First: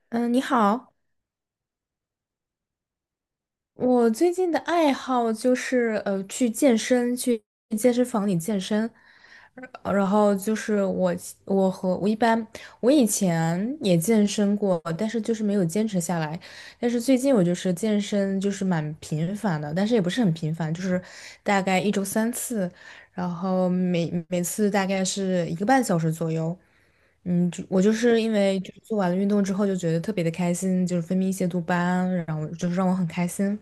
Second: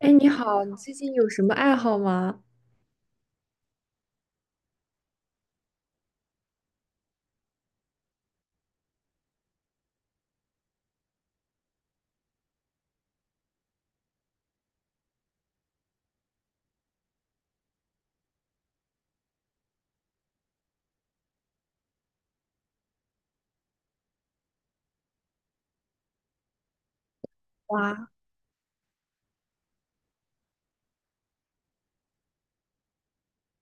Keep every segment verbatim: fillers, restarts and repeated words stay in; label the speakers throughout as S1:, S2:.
S1: 哎，你
S2: 嗯，你
S1: 好，你最
S2: 好。
S1: 近有什么爱好吗？
S2: 我最近的爱好就是呃去健身，去健身房里健身。呃然后就是我我和我一般我以前也健身过，但是就是没有坚持下来。但是最近我就是健身就是蛮频繁的，但是也不是很频繁，就是大概一周三次，然后每每次大概是一个半小时左右。嗯，就我就
S1: 哇
S2: 是因为就是做完了运动之后就觉得特别的开心，就是分泌一些多巴胺，然后就是让我很开心。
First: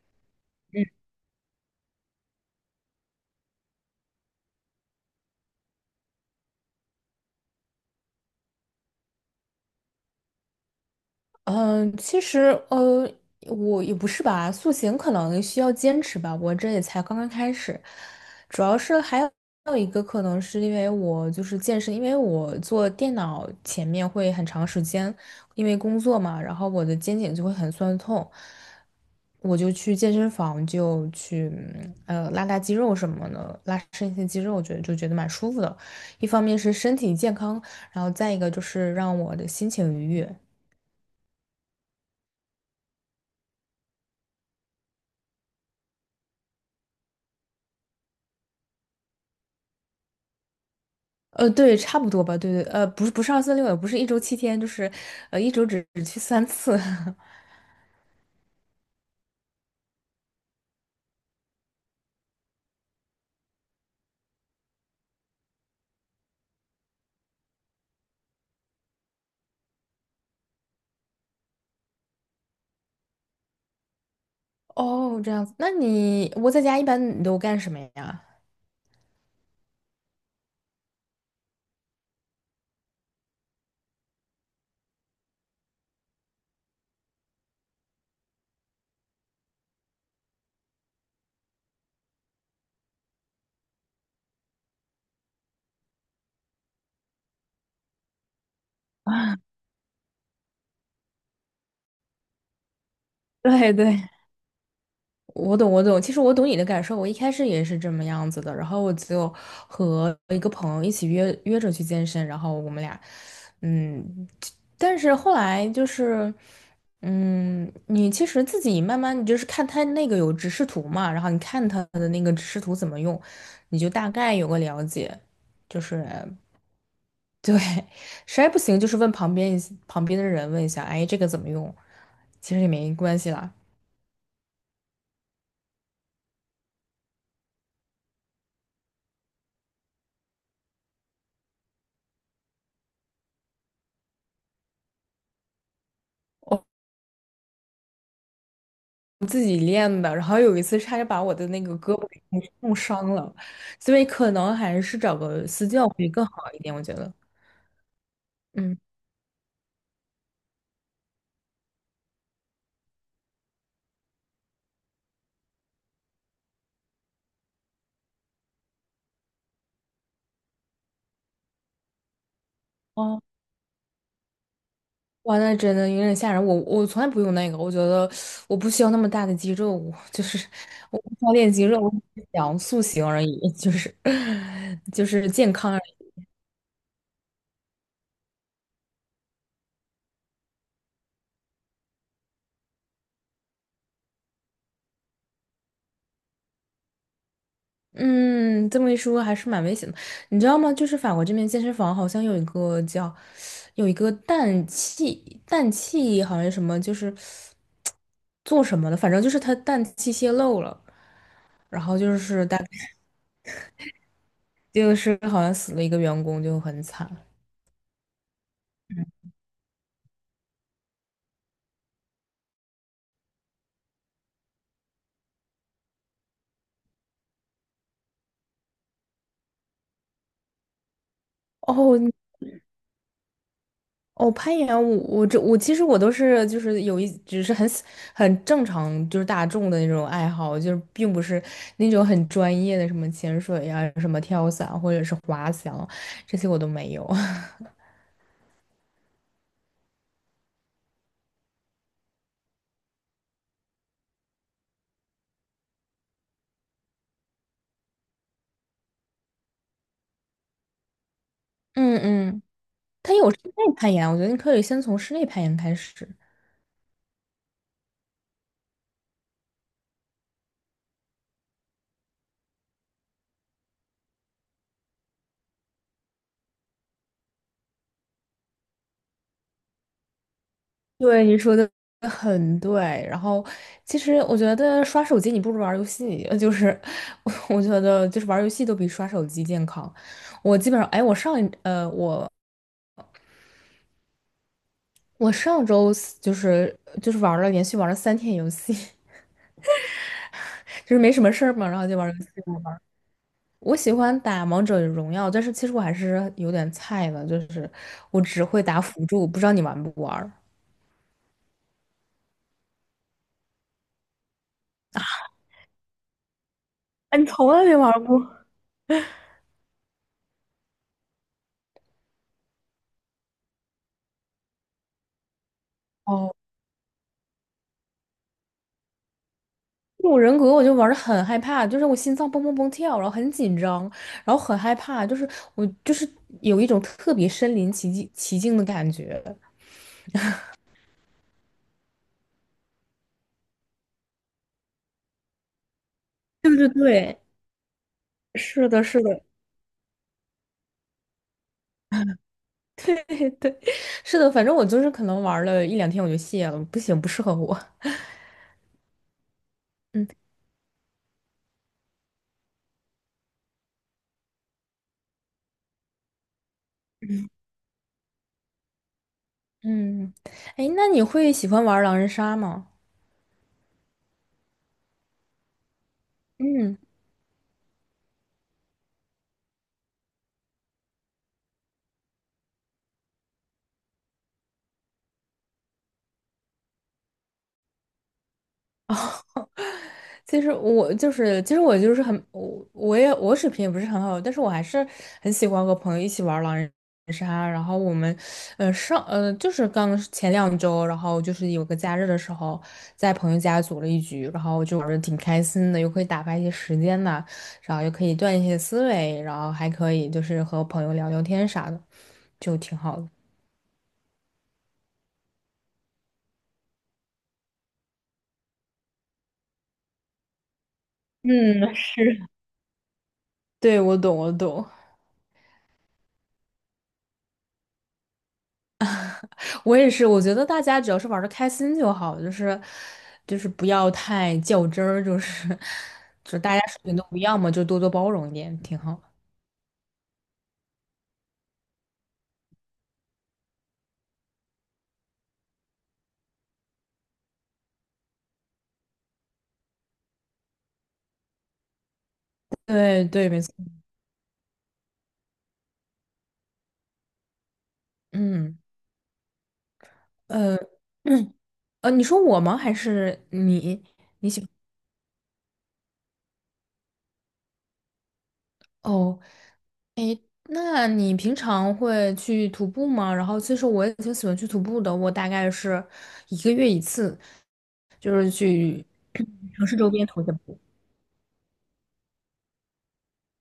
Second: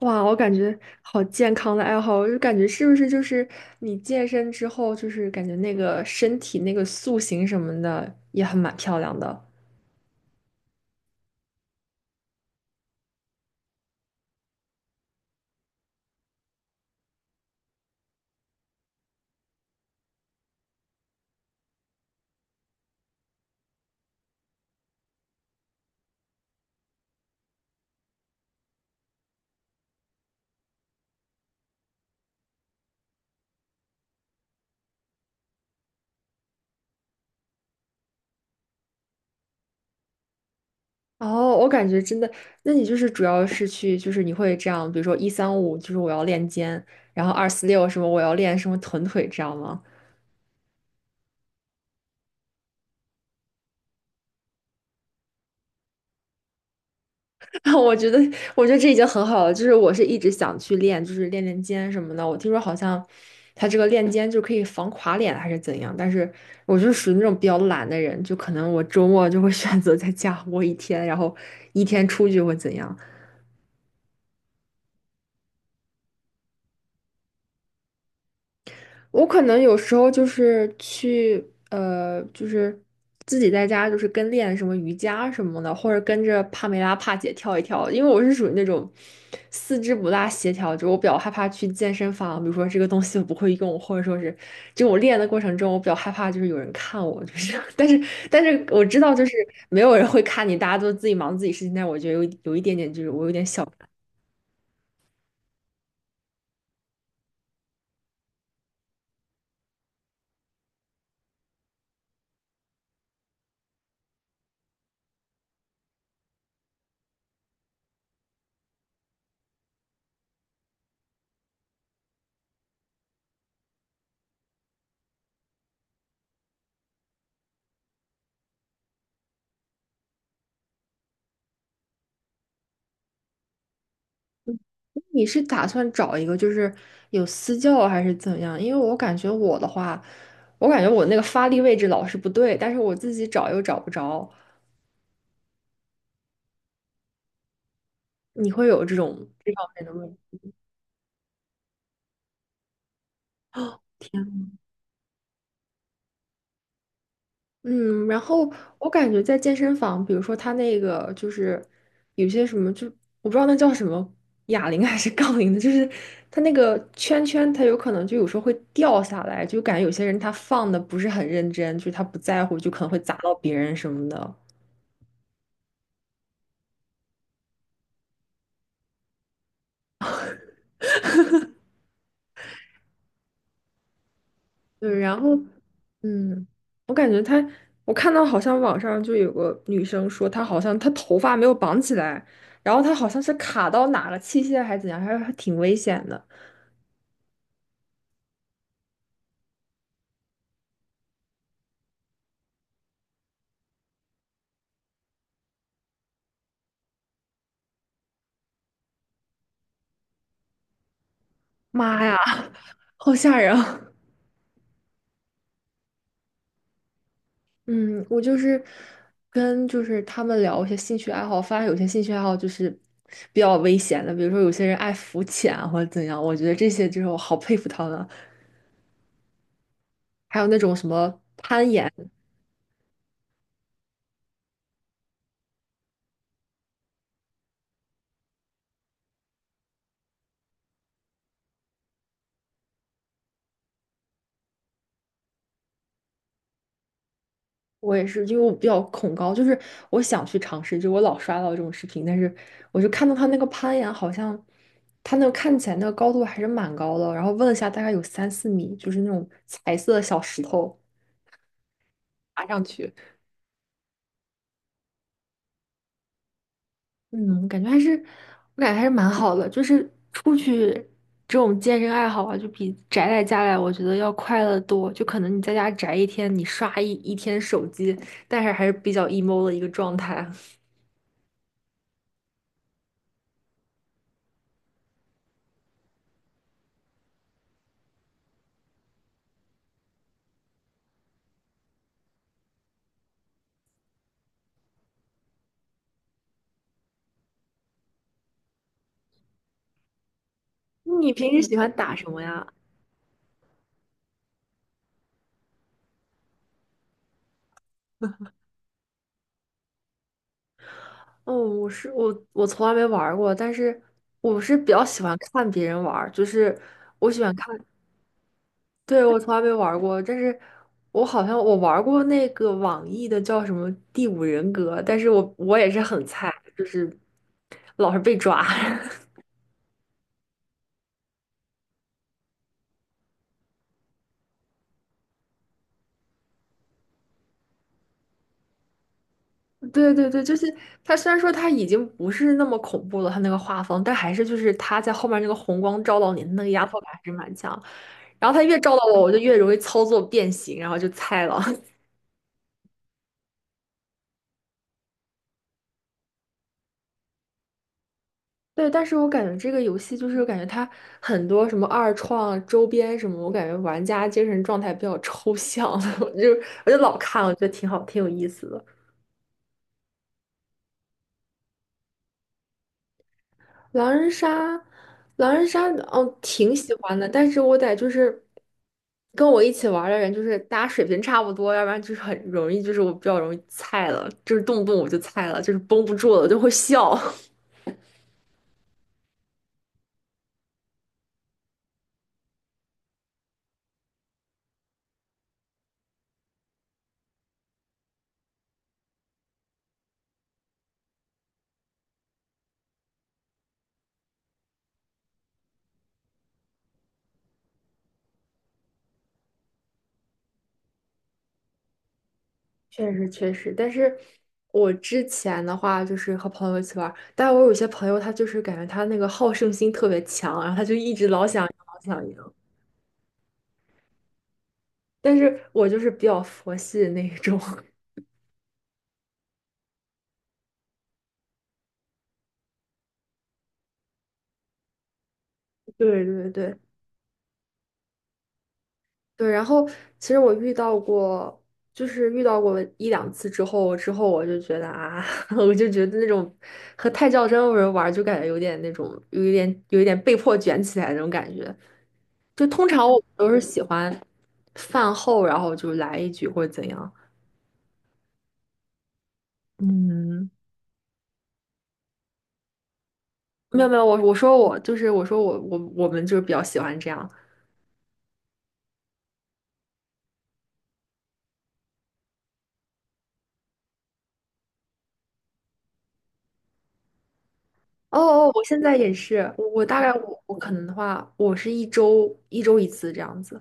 S1: 哇，我感觉好健康的爱好，我就感觉是不是就是你健身之后，就是感觉那个身体那个塑形什么的也很蛮漂亮的。
S2: 嗯，其实呃，我也不是吧。塑形可能需要坚持吧，我这也才刚刚开始。主要是还有还有一个可能是因为我就是健身，因为我坐电脑前面会很长时间。因为工作嘛，然后我的肩颈就会很酸痛。我就去健身房就去嗯呃拉拉肌肉什么的，拉伸一些肌肉，我觉得就觉得蛮舒服的。一方面是身体健康，然后再一个就是让我的心情愉悦。
S1: 哦，我感觉真的，那你就是主要是去，就是你会这样，比如说一三五，就是我要练肩，然后二四六什么我要练什么臀腿，这样吗？
S2: 呃，对，差不多吧，对对。呃，不是不是二四六，也不是一周七天，就是呃一周只只去三次。
S1: 我觉得，我觉得这已经很好了。就是我是一直想去练，就是练练肩什么的。我听说好像他这个练肩就可以防垮脸还是怎样，但是我就是属于那种比较懒的人，就可能我周末就会 选择在家窝一天，然后一天出去会怎样。
S2: 哦，这样子，那你我在家一般你都干什么呀？
S1: 我可能有时候就是去呃，就是自己在家就是跟练什么瑜伽什么的，或者跟着帕梅拉帕姐跳一跳，因为我是属于那种四肢不大协调，就我比较害怕去健身房，比如说这个东西我不会用，或者说是就我练的过程中，我比较害怕就是有人看我，就是 但是但是我知道就是没有人会看你，大家都自己忙自己事情，但我觉得有有一点点就是我有点小。
S2: 对对，我懂，我懂。其实我懂你的感受，我一开始也是这么样子的。然后我就和一个朋友一起约约着去健身，然后我们俩。嗯，但是后来就是。嗯，你其实自己慢慢，你就是看他那个有指示图嘛，然后你看他的那个指示图怎么用，你就大概有个了解。就是对。实在不行就是问旁边一旁边的人问一下，哎，这个怎么用？其实也没关系啦。
S1: 你是打算找一个就是有私教还是怎样？因为我感觉我的话，我感觉我那个发力位置老是不对，但是我自己找又找不着。你会有这种
S2: 自
S1: 这
S2: 己
S1: 方面
S2: 练
S1: 的问
S2: 的，然
S1: 题？
S2: 后有一次差点把我的那个胳膊给弄弄伤了，所以可能
S1: 天，
S2: 还是找个私教会更好一点，我觉得。
S1: 嗯，然后
S2: 嗯。
S1: 我感觉在健身房，比如说他那个就是有些什么，就我不知道那叫什么，哑铃 还是杠铃的，就是他那个圈圈，他有可能就有时候会掉下来，就感觉有些人他放的不是很认真，就是他不在乎，就可能会砸
S2: 哦。
S1: 到别人什么的。
S2: 哇，那真的有点吓人。我我从来不用那个，我觉得我不需要那么大的肌肉。我就是我不需要练肌肉，我只是想塑形而已，就是
S1: 对，
S2: 就
S1: 然
S2: 是
S1: 后
S2: 健康。
S1: 嗯，我感觉她，我看到好像网上就有个女生说，她好像她头发没有绑起来，然后她好像是卡到哪了，器械还是怎样，还还挺危险的。
S2: 嗯，这么一说还是蛮危险的，你知道吗？就是法国这边健身房好像有一个叫，有一个氮气氮气好像什么，就是做什么的，反正就是它氮气泄漏了，然后
S1: 妈
S2: 就
S1: 呀，好吓人啊！
S2: 是好像死了一个员工，就很惨。
S1: 嗯，我就是跟就是他们聊一些兴趣爱好，发现有些兴趣爱好就是比较危险的，比如说有些人爱浮潜啊或者怎样，我觉得这些就是我好佩服他们啊。还有那种什么攀岩。
S2: 哦。哦，攀岩我我这我其实我都是就是有一只是很很正常就是大众的那种爱好，就是并不是那种很专业的什么潜水呀、什么跳伞或者是滑翔这些我都没有。
S1: 我也是，因为我比较恐高，就是我想去尝试，就我老刷到这种视频，但是我就看到他那个攀岩，好像他那个看起来那个高度还是蛮高的，然后问了一下，大概有三四米，就是那种彩色的小石头
S2: 嗯嗯，
S1: 爬上去，
S2: 它有室内攀岩，我觉得你可以先从室内攀岩开始。
S1: 嗯，我感觉还是，我感觉还是蛮好的，就是出去这种健身爱好啊，就比宅在家里，我觉得要快乐得多。就可能你在家宅一天，你刷一一天手机，但是还是比较 emo 的一个状态。
S2: 对，你说的很对。然后，其实我觉得刷手机你不如玩儿游戏，呃就是 我觉得就是玩儿游戏都比刷手机健康。我基本上，哎，我上一呃，我我上周四就是就是玩了连续玩了三天游戏。就是没
S1: 你
S2: 什
S1: 平
S2: 么
S1: 时
S2: 事儿
S1: 喜
S2: 嘛，
S1: 欢
S2: 然后
S1: 打
S2: 就玩
S1: 什
S2: 游
S1: 么
S2: 戏
S1: 呀？
S2: 了。我喜欢打王者荣耀，但是其实我还是有点菜的，就是我只会打辅助，不知道你玩不玩儿？
S1: 哦，我是我，我从来没玩儿过，但是我是比较喜欢看别人玩儿，就是我
S2: 哎，
S1: 喜
S2: 你
S1: 欢
S2: 从
S1: 看，
S2: 来没玩过？
S1: 对，我从来没玩儿过，但是我好像我玩儿过那个网易的叫什么《第五人格》，但是我我也是很菜，
S2: 哦，
S1: 就是老是被抓。
S2: 这种人格我就玩的很害怕，就是我心脏蹦蹦蹦跳，然后很紧张，然后很害怕，就是我就是有一种特别身临其境其境的感觉。
S1: 对对对，就是它虽然说它已经不是那么恐怖了，它那个画风，但还是就是它在后面那个红光照到你，那个压
S2: 对
S1: 迫感还是
S2: 对，
S1: 蛮强。然后它越
S2: 是
S1: 照到
S2: 的，
S1: 我，
S2: 是
S1: 我就
S2: 的。
S1: 越容易操作变形，然后就菜了。
S2: 对对，是的，反正我就是可能玩了一两天我就卸了，不行，不适合我。
S1: 对，但是我感觉这个游 戏就
S2: 嗯
S1: 是感觉它很多什么二创周边什么，我感觉玩家精神状态比较抽象，我就我就老看，我觉得挺好，挺有意思的。
S2: 嗯，哎，那你会喜欢玩狼人杀吗？
S1: 狼人杀，狼人杀，哦，挺喜
S2: 嗯。
S1: 欢的，但是我得就是跟我一起玩儿的人，就是大家水平差不多，要不然就是很容易，就是我比较容易菜了，就是动不动我就菜了，就是绷不住了，我就会笑。
S2: 哦。其实我就是，其实我就是很，我我也我水平也不是很好，但是我还是很喜欢和朋友一起玩狼人杀。然后我们，呃，上呃就是刚前两周，然后就是有个假日的时候，在朋友家组了一局，然后就玩的挺开心的，又可以打发一些时间呐，然后又可以锻炼一些思维，然后还可以就是和朋友聊聊天啥的，就挺
S1: 确
S2: 好
S1: 实
S2: 的。
S1: 确实，但是我之前的话就是和朋友一起玩儿，但我有些朋友他就是感觉他那个好胜心特别强，然后他就一直老想赢
S2: 嗯，
S1: 老想赢，
S2: 对，我懂，我懂。
S1: 但是我就是比较佛系的那一种。
S2: 我也是，我觉得大家只要是玩的开心就好，就是就是不要太较真儿，就是
S1: 对对
S2: 就是
S1: 对，
S2: 大家水平都不一样嘛，就多多包容一点，挺好。
S1: 对，然后其实我遇到过，就是遇到过一两次之后，之后我就觉得啊，我就觉得那种和太较真的人玩儿就感觉有点那种，有一点有一点被迫卷起来的那种感觉。就通常我
S2: 对
S1: 都
S2: 对，
S1: 是
S2: 没错。
S1: 喜欢饭后，然后就来一局或者怎样。
S2: 嗯，
S1: 嗯，
S2: 呃，嗯呃，你说我吗？还是
S1: 没有没
S2: 你？
S1: 有，我我说我就是我说我我我们就是比较喜欢这样。
S2: 哦，那你平常会去徒步吗？然后其实我也挺喜欢去徒步的，我大概是一个月一次，
S1: 哦哦，我现在也是，我我
S2: 城市
S1: 大
S2: 周
S1: 概
S2: 边
S1: 我
S2: 徒一下
S1: 我可
S2: 步。
S1: 能的话，我是一周一周一次这样子。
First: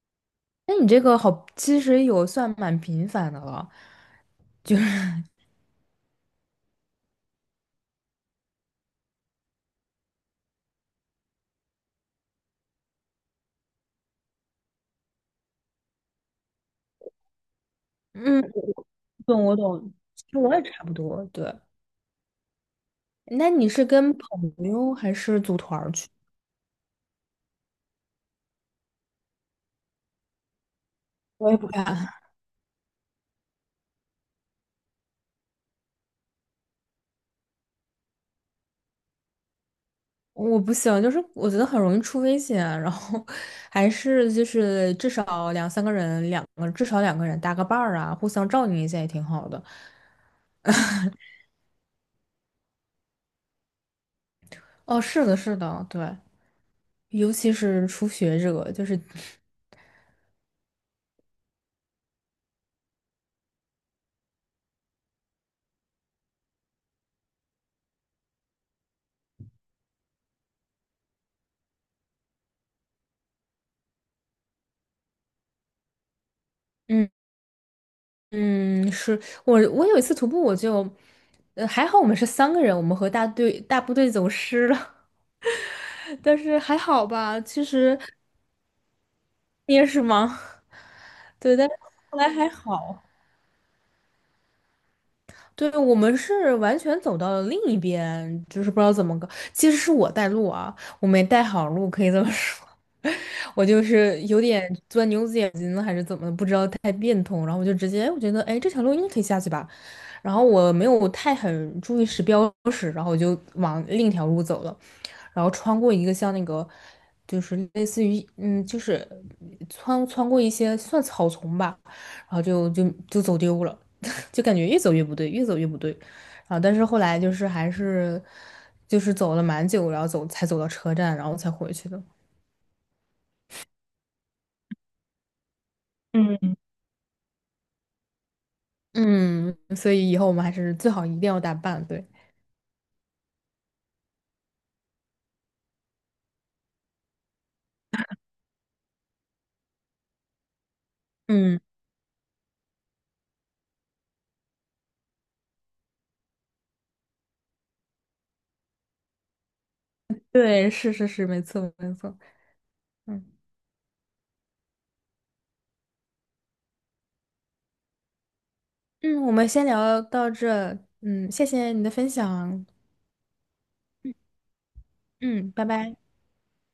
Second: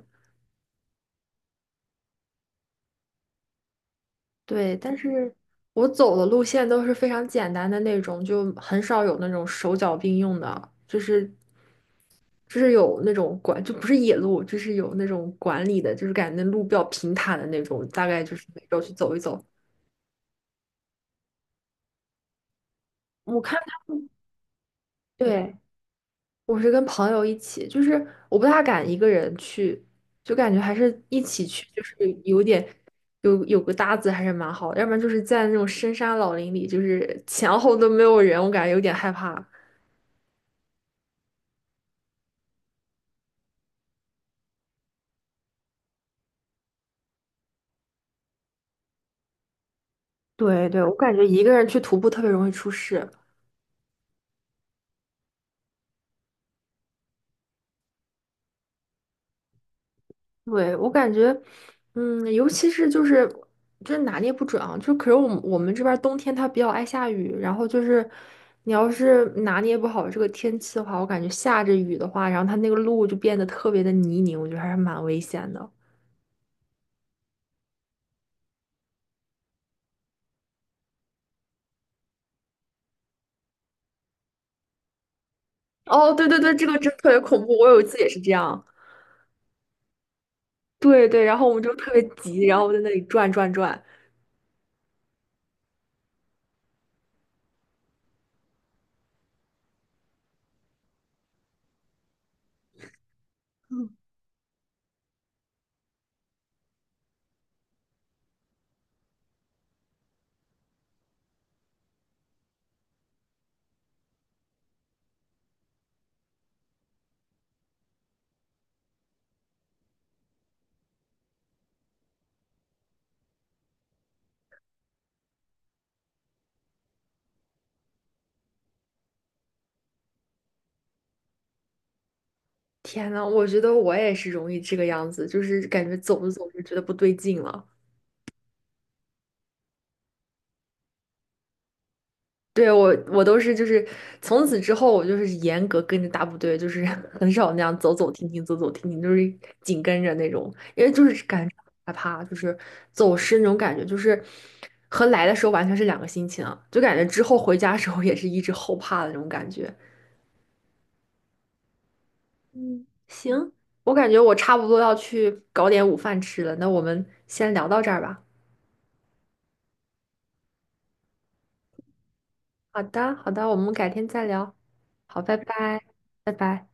S2: 那你这个好，其实有算蛮频繁的了。就
S1: 对，但
S2: 是。
S1: 是我走的路线都是非常简单的那种，就很少有那种手脚并用的，就是就是有那种管，就不是野路，就是有那种管理的，就是感觉那路比较平坦的那种，大概就
S2: 嗯。
S1: 是每周去走一走。
S2: 懂我懂，其实我也差不多。对，
S1: 我
S2: 那
S1: 看
S2: 你是
S1: 他，
S2: 跟朋友还是
S1: 对，
S2: 组团儿去？
S1: 我是跟朋友一起，就是我不大敢一个人去，就感觉还是一 起
S2: 我也
S1: 去，
S2: 不
S1: 就
S2: 敢，
S1: 是有点，有有个搭子还是蛮好的，要不然就是在那种深山老林里，就是前后都没有人，我感觉有点害怕。
S2: 我不行，就是我觉得很容易出危险，然后 还是就是至少两三个人，两个至少两个人搭个伴儿啊，互相照应一下也挺好的。
S1: 对对，我感觉一个人去徒步特别容易出事。
S2: 哦，是的，是的，对。尤其是初学者，就是。
S1: 对，我感觉，嗯，尤其是就是就是拿捏不准啊，就可是我们我们这边儿冬天它比较爱下雨，然后就是你要是拿捏不好这个天气的话，我感觉下着雨的话，然后它那个路就变得特别的泥泞，我觉得还是蛮危险的。
S2: 嗯嗯，是。我我有一次徒步我就，呃，还好我们是三个人，我们和大队大部队走失了。
S1: 哦，对
S2: 但
S1: 对对，
S2: 是
S1: 这个
S2: 还
S1: 真
S2: 好
S1: 特别
S2: 吧，
S1: 恐怖，
S2: 其
S1: 我有一次
S2: 实
S1: 也是这样。
S2: 也是吗？
S1: 对对，然 后我
S2: 对，
S1: 们
S2: 但
S1: 就
S2: 是
S1: 特别
S2: 后来
S1: 急，
S2: 还
S1: 然后我在那里
S2: 好。
S1: 转转转。
S2: 对，我们是完全走到了另一边，就是不知道怎么个，其实是我带路啊，我没带好路，可以这么说。我就是有点钻牛子眼睛了还是怎么的不知道太变通，然后我就直接我觉得，哎，这条路应该可以下去吧。然后我没有太很注意时标识，然后我就往另一条路走了，然后穿过一个像那个，就是类似于嗯，就是穿穿过一些算草丛吧，然后就就就走丢了。就感觉越走越不对，越走越不对。然后，但是后来就是还是就是走了蛮久，然后走才走到车站，然后才回去的。
S1: 天呐，我觉得我也是容易这个样子，就是感觉走着走
S2: 嗯，
S1: 着觉得不对劲了。
S2: 嗯，所以以后我们还是最好一定要打扮，对。
S1: 对，我我都是就是从此之后，我就是严格跟着大部队，就是 很少那样走走停停，走走停停，就是紧跟着那种，因为就是感觉
S2: 嗯，
S1: 害怕，就是走失那种感觉，就是和来的时候完全是两个心情啊，就感觉之后回家的时候也是一直后怕的那种感觉。
S2: 对，是是是，没错没错。
S1: 嗯，
S2: 嗯
S1: 行，我感觉我差不多要去搞点午饭吃了，那我们先聊到这儿吧。
S2: 嗯，我们先聊到这。嗯，谢谢你的分享。
S1: 好的，好的，我们改天
S2: 嗯，
S1: 再聊。好，拜
S2: 嗯拜
S1: 拜，
S2: 拜。
S1: 拜拜。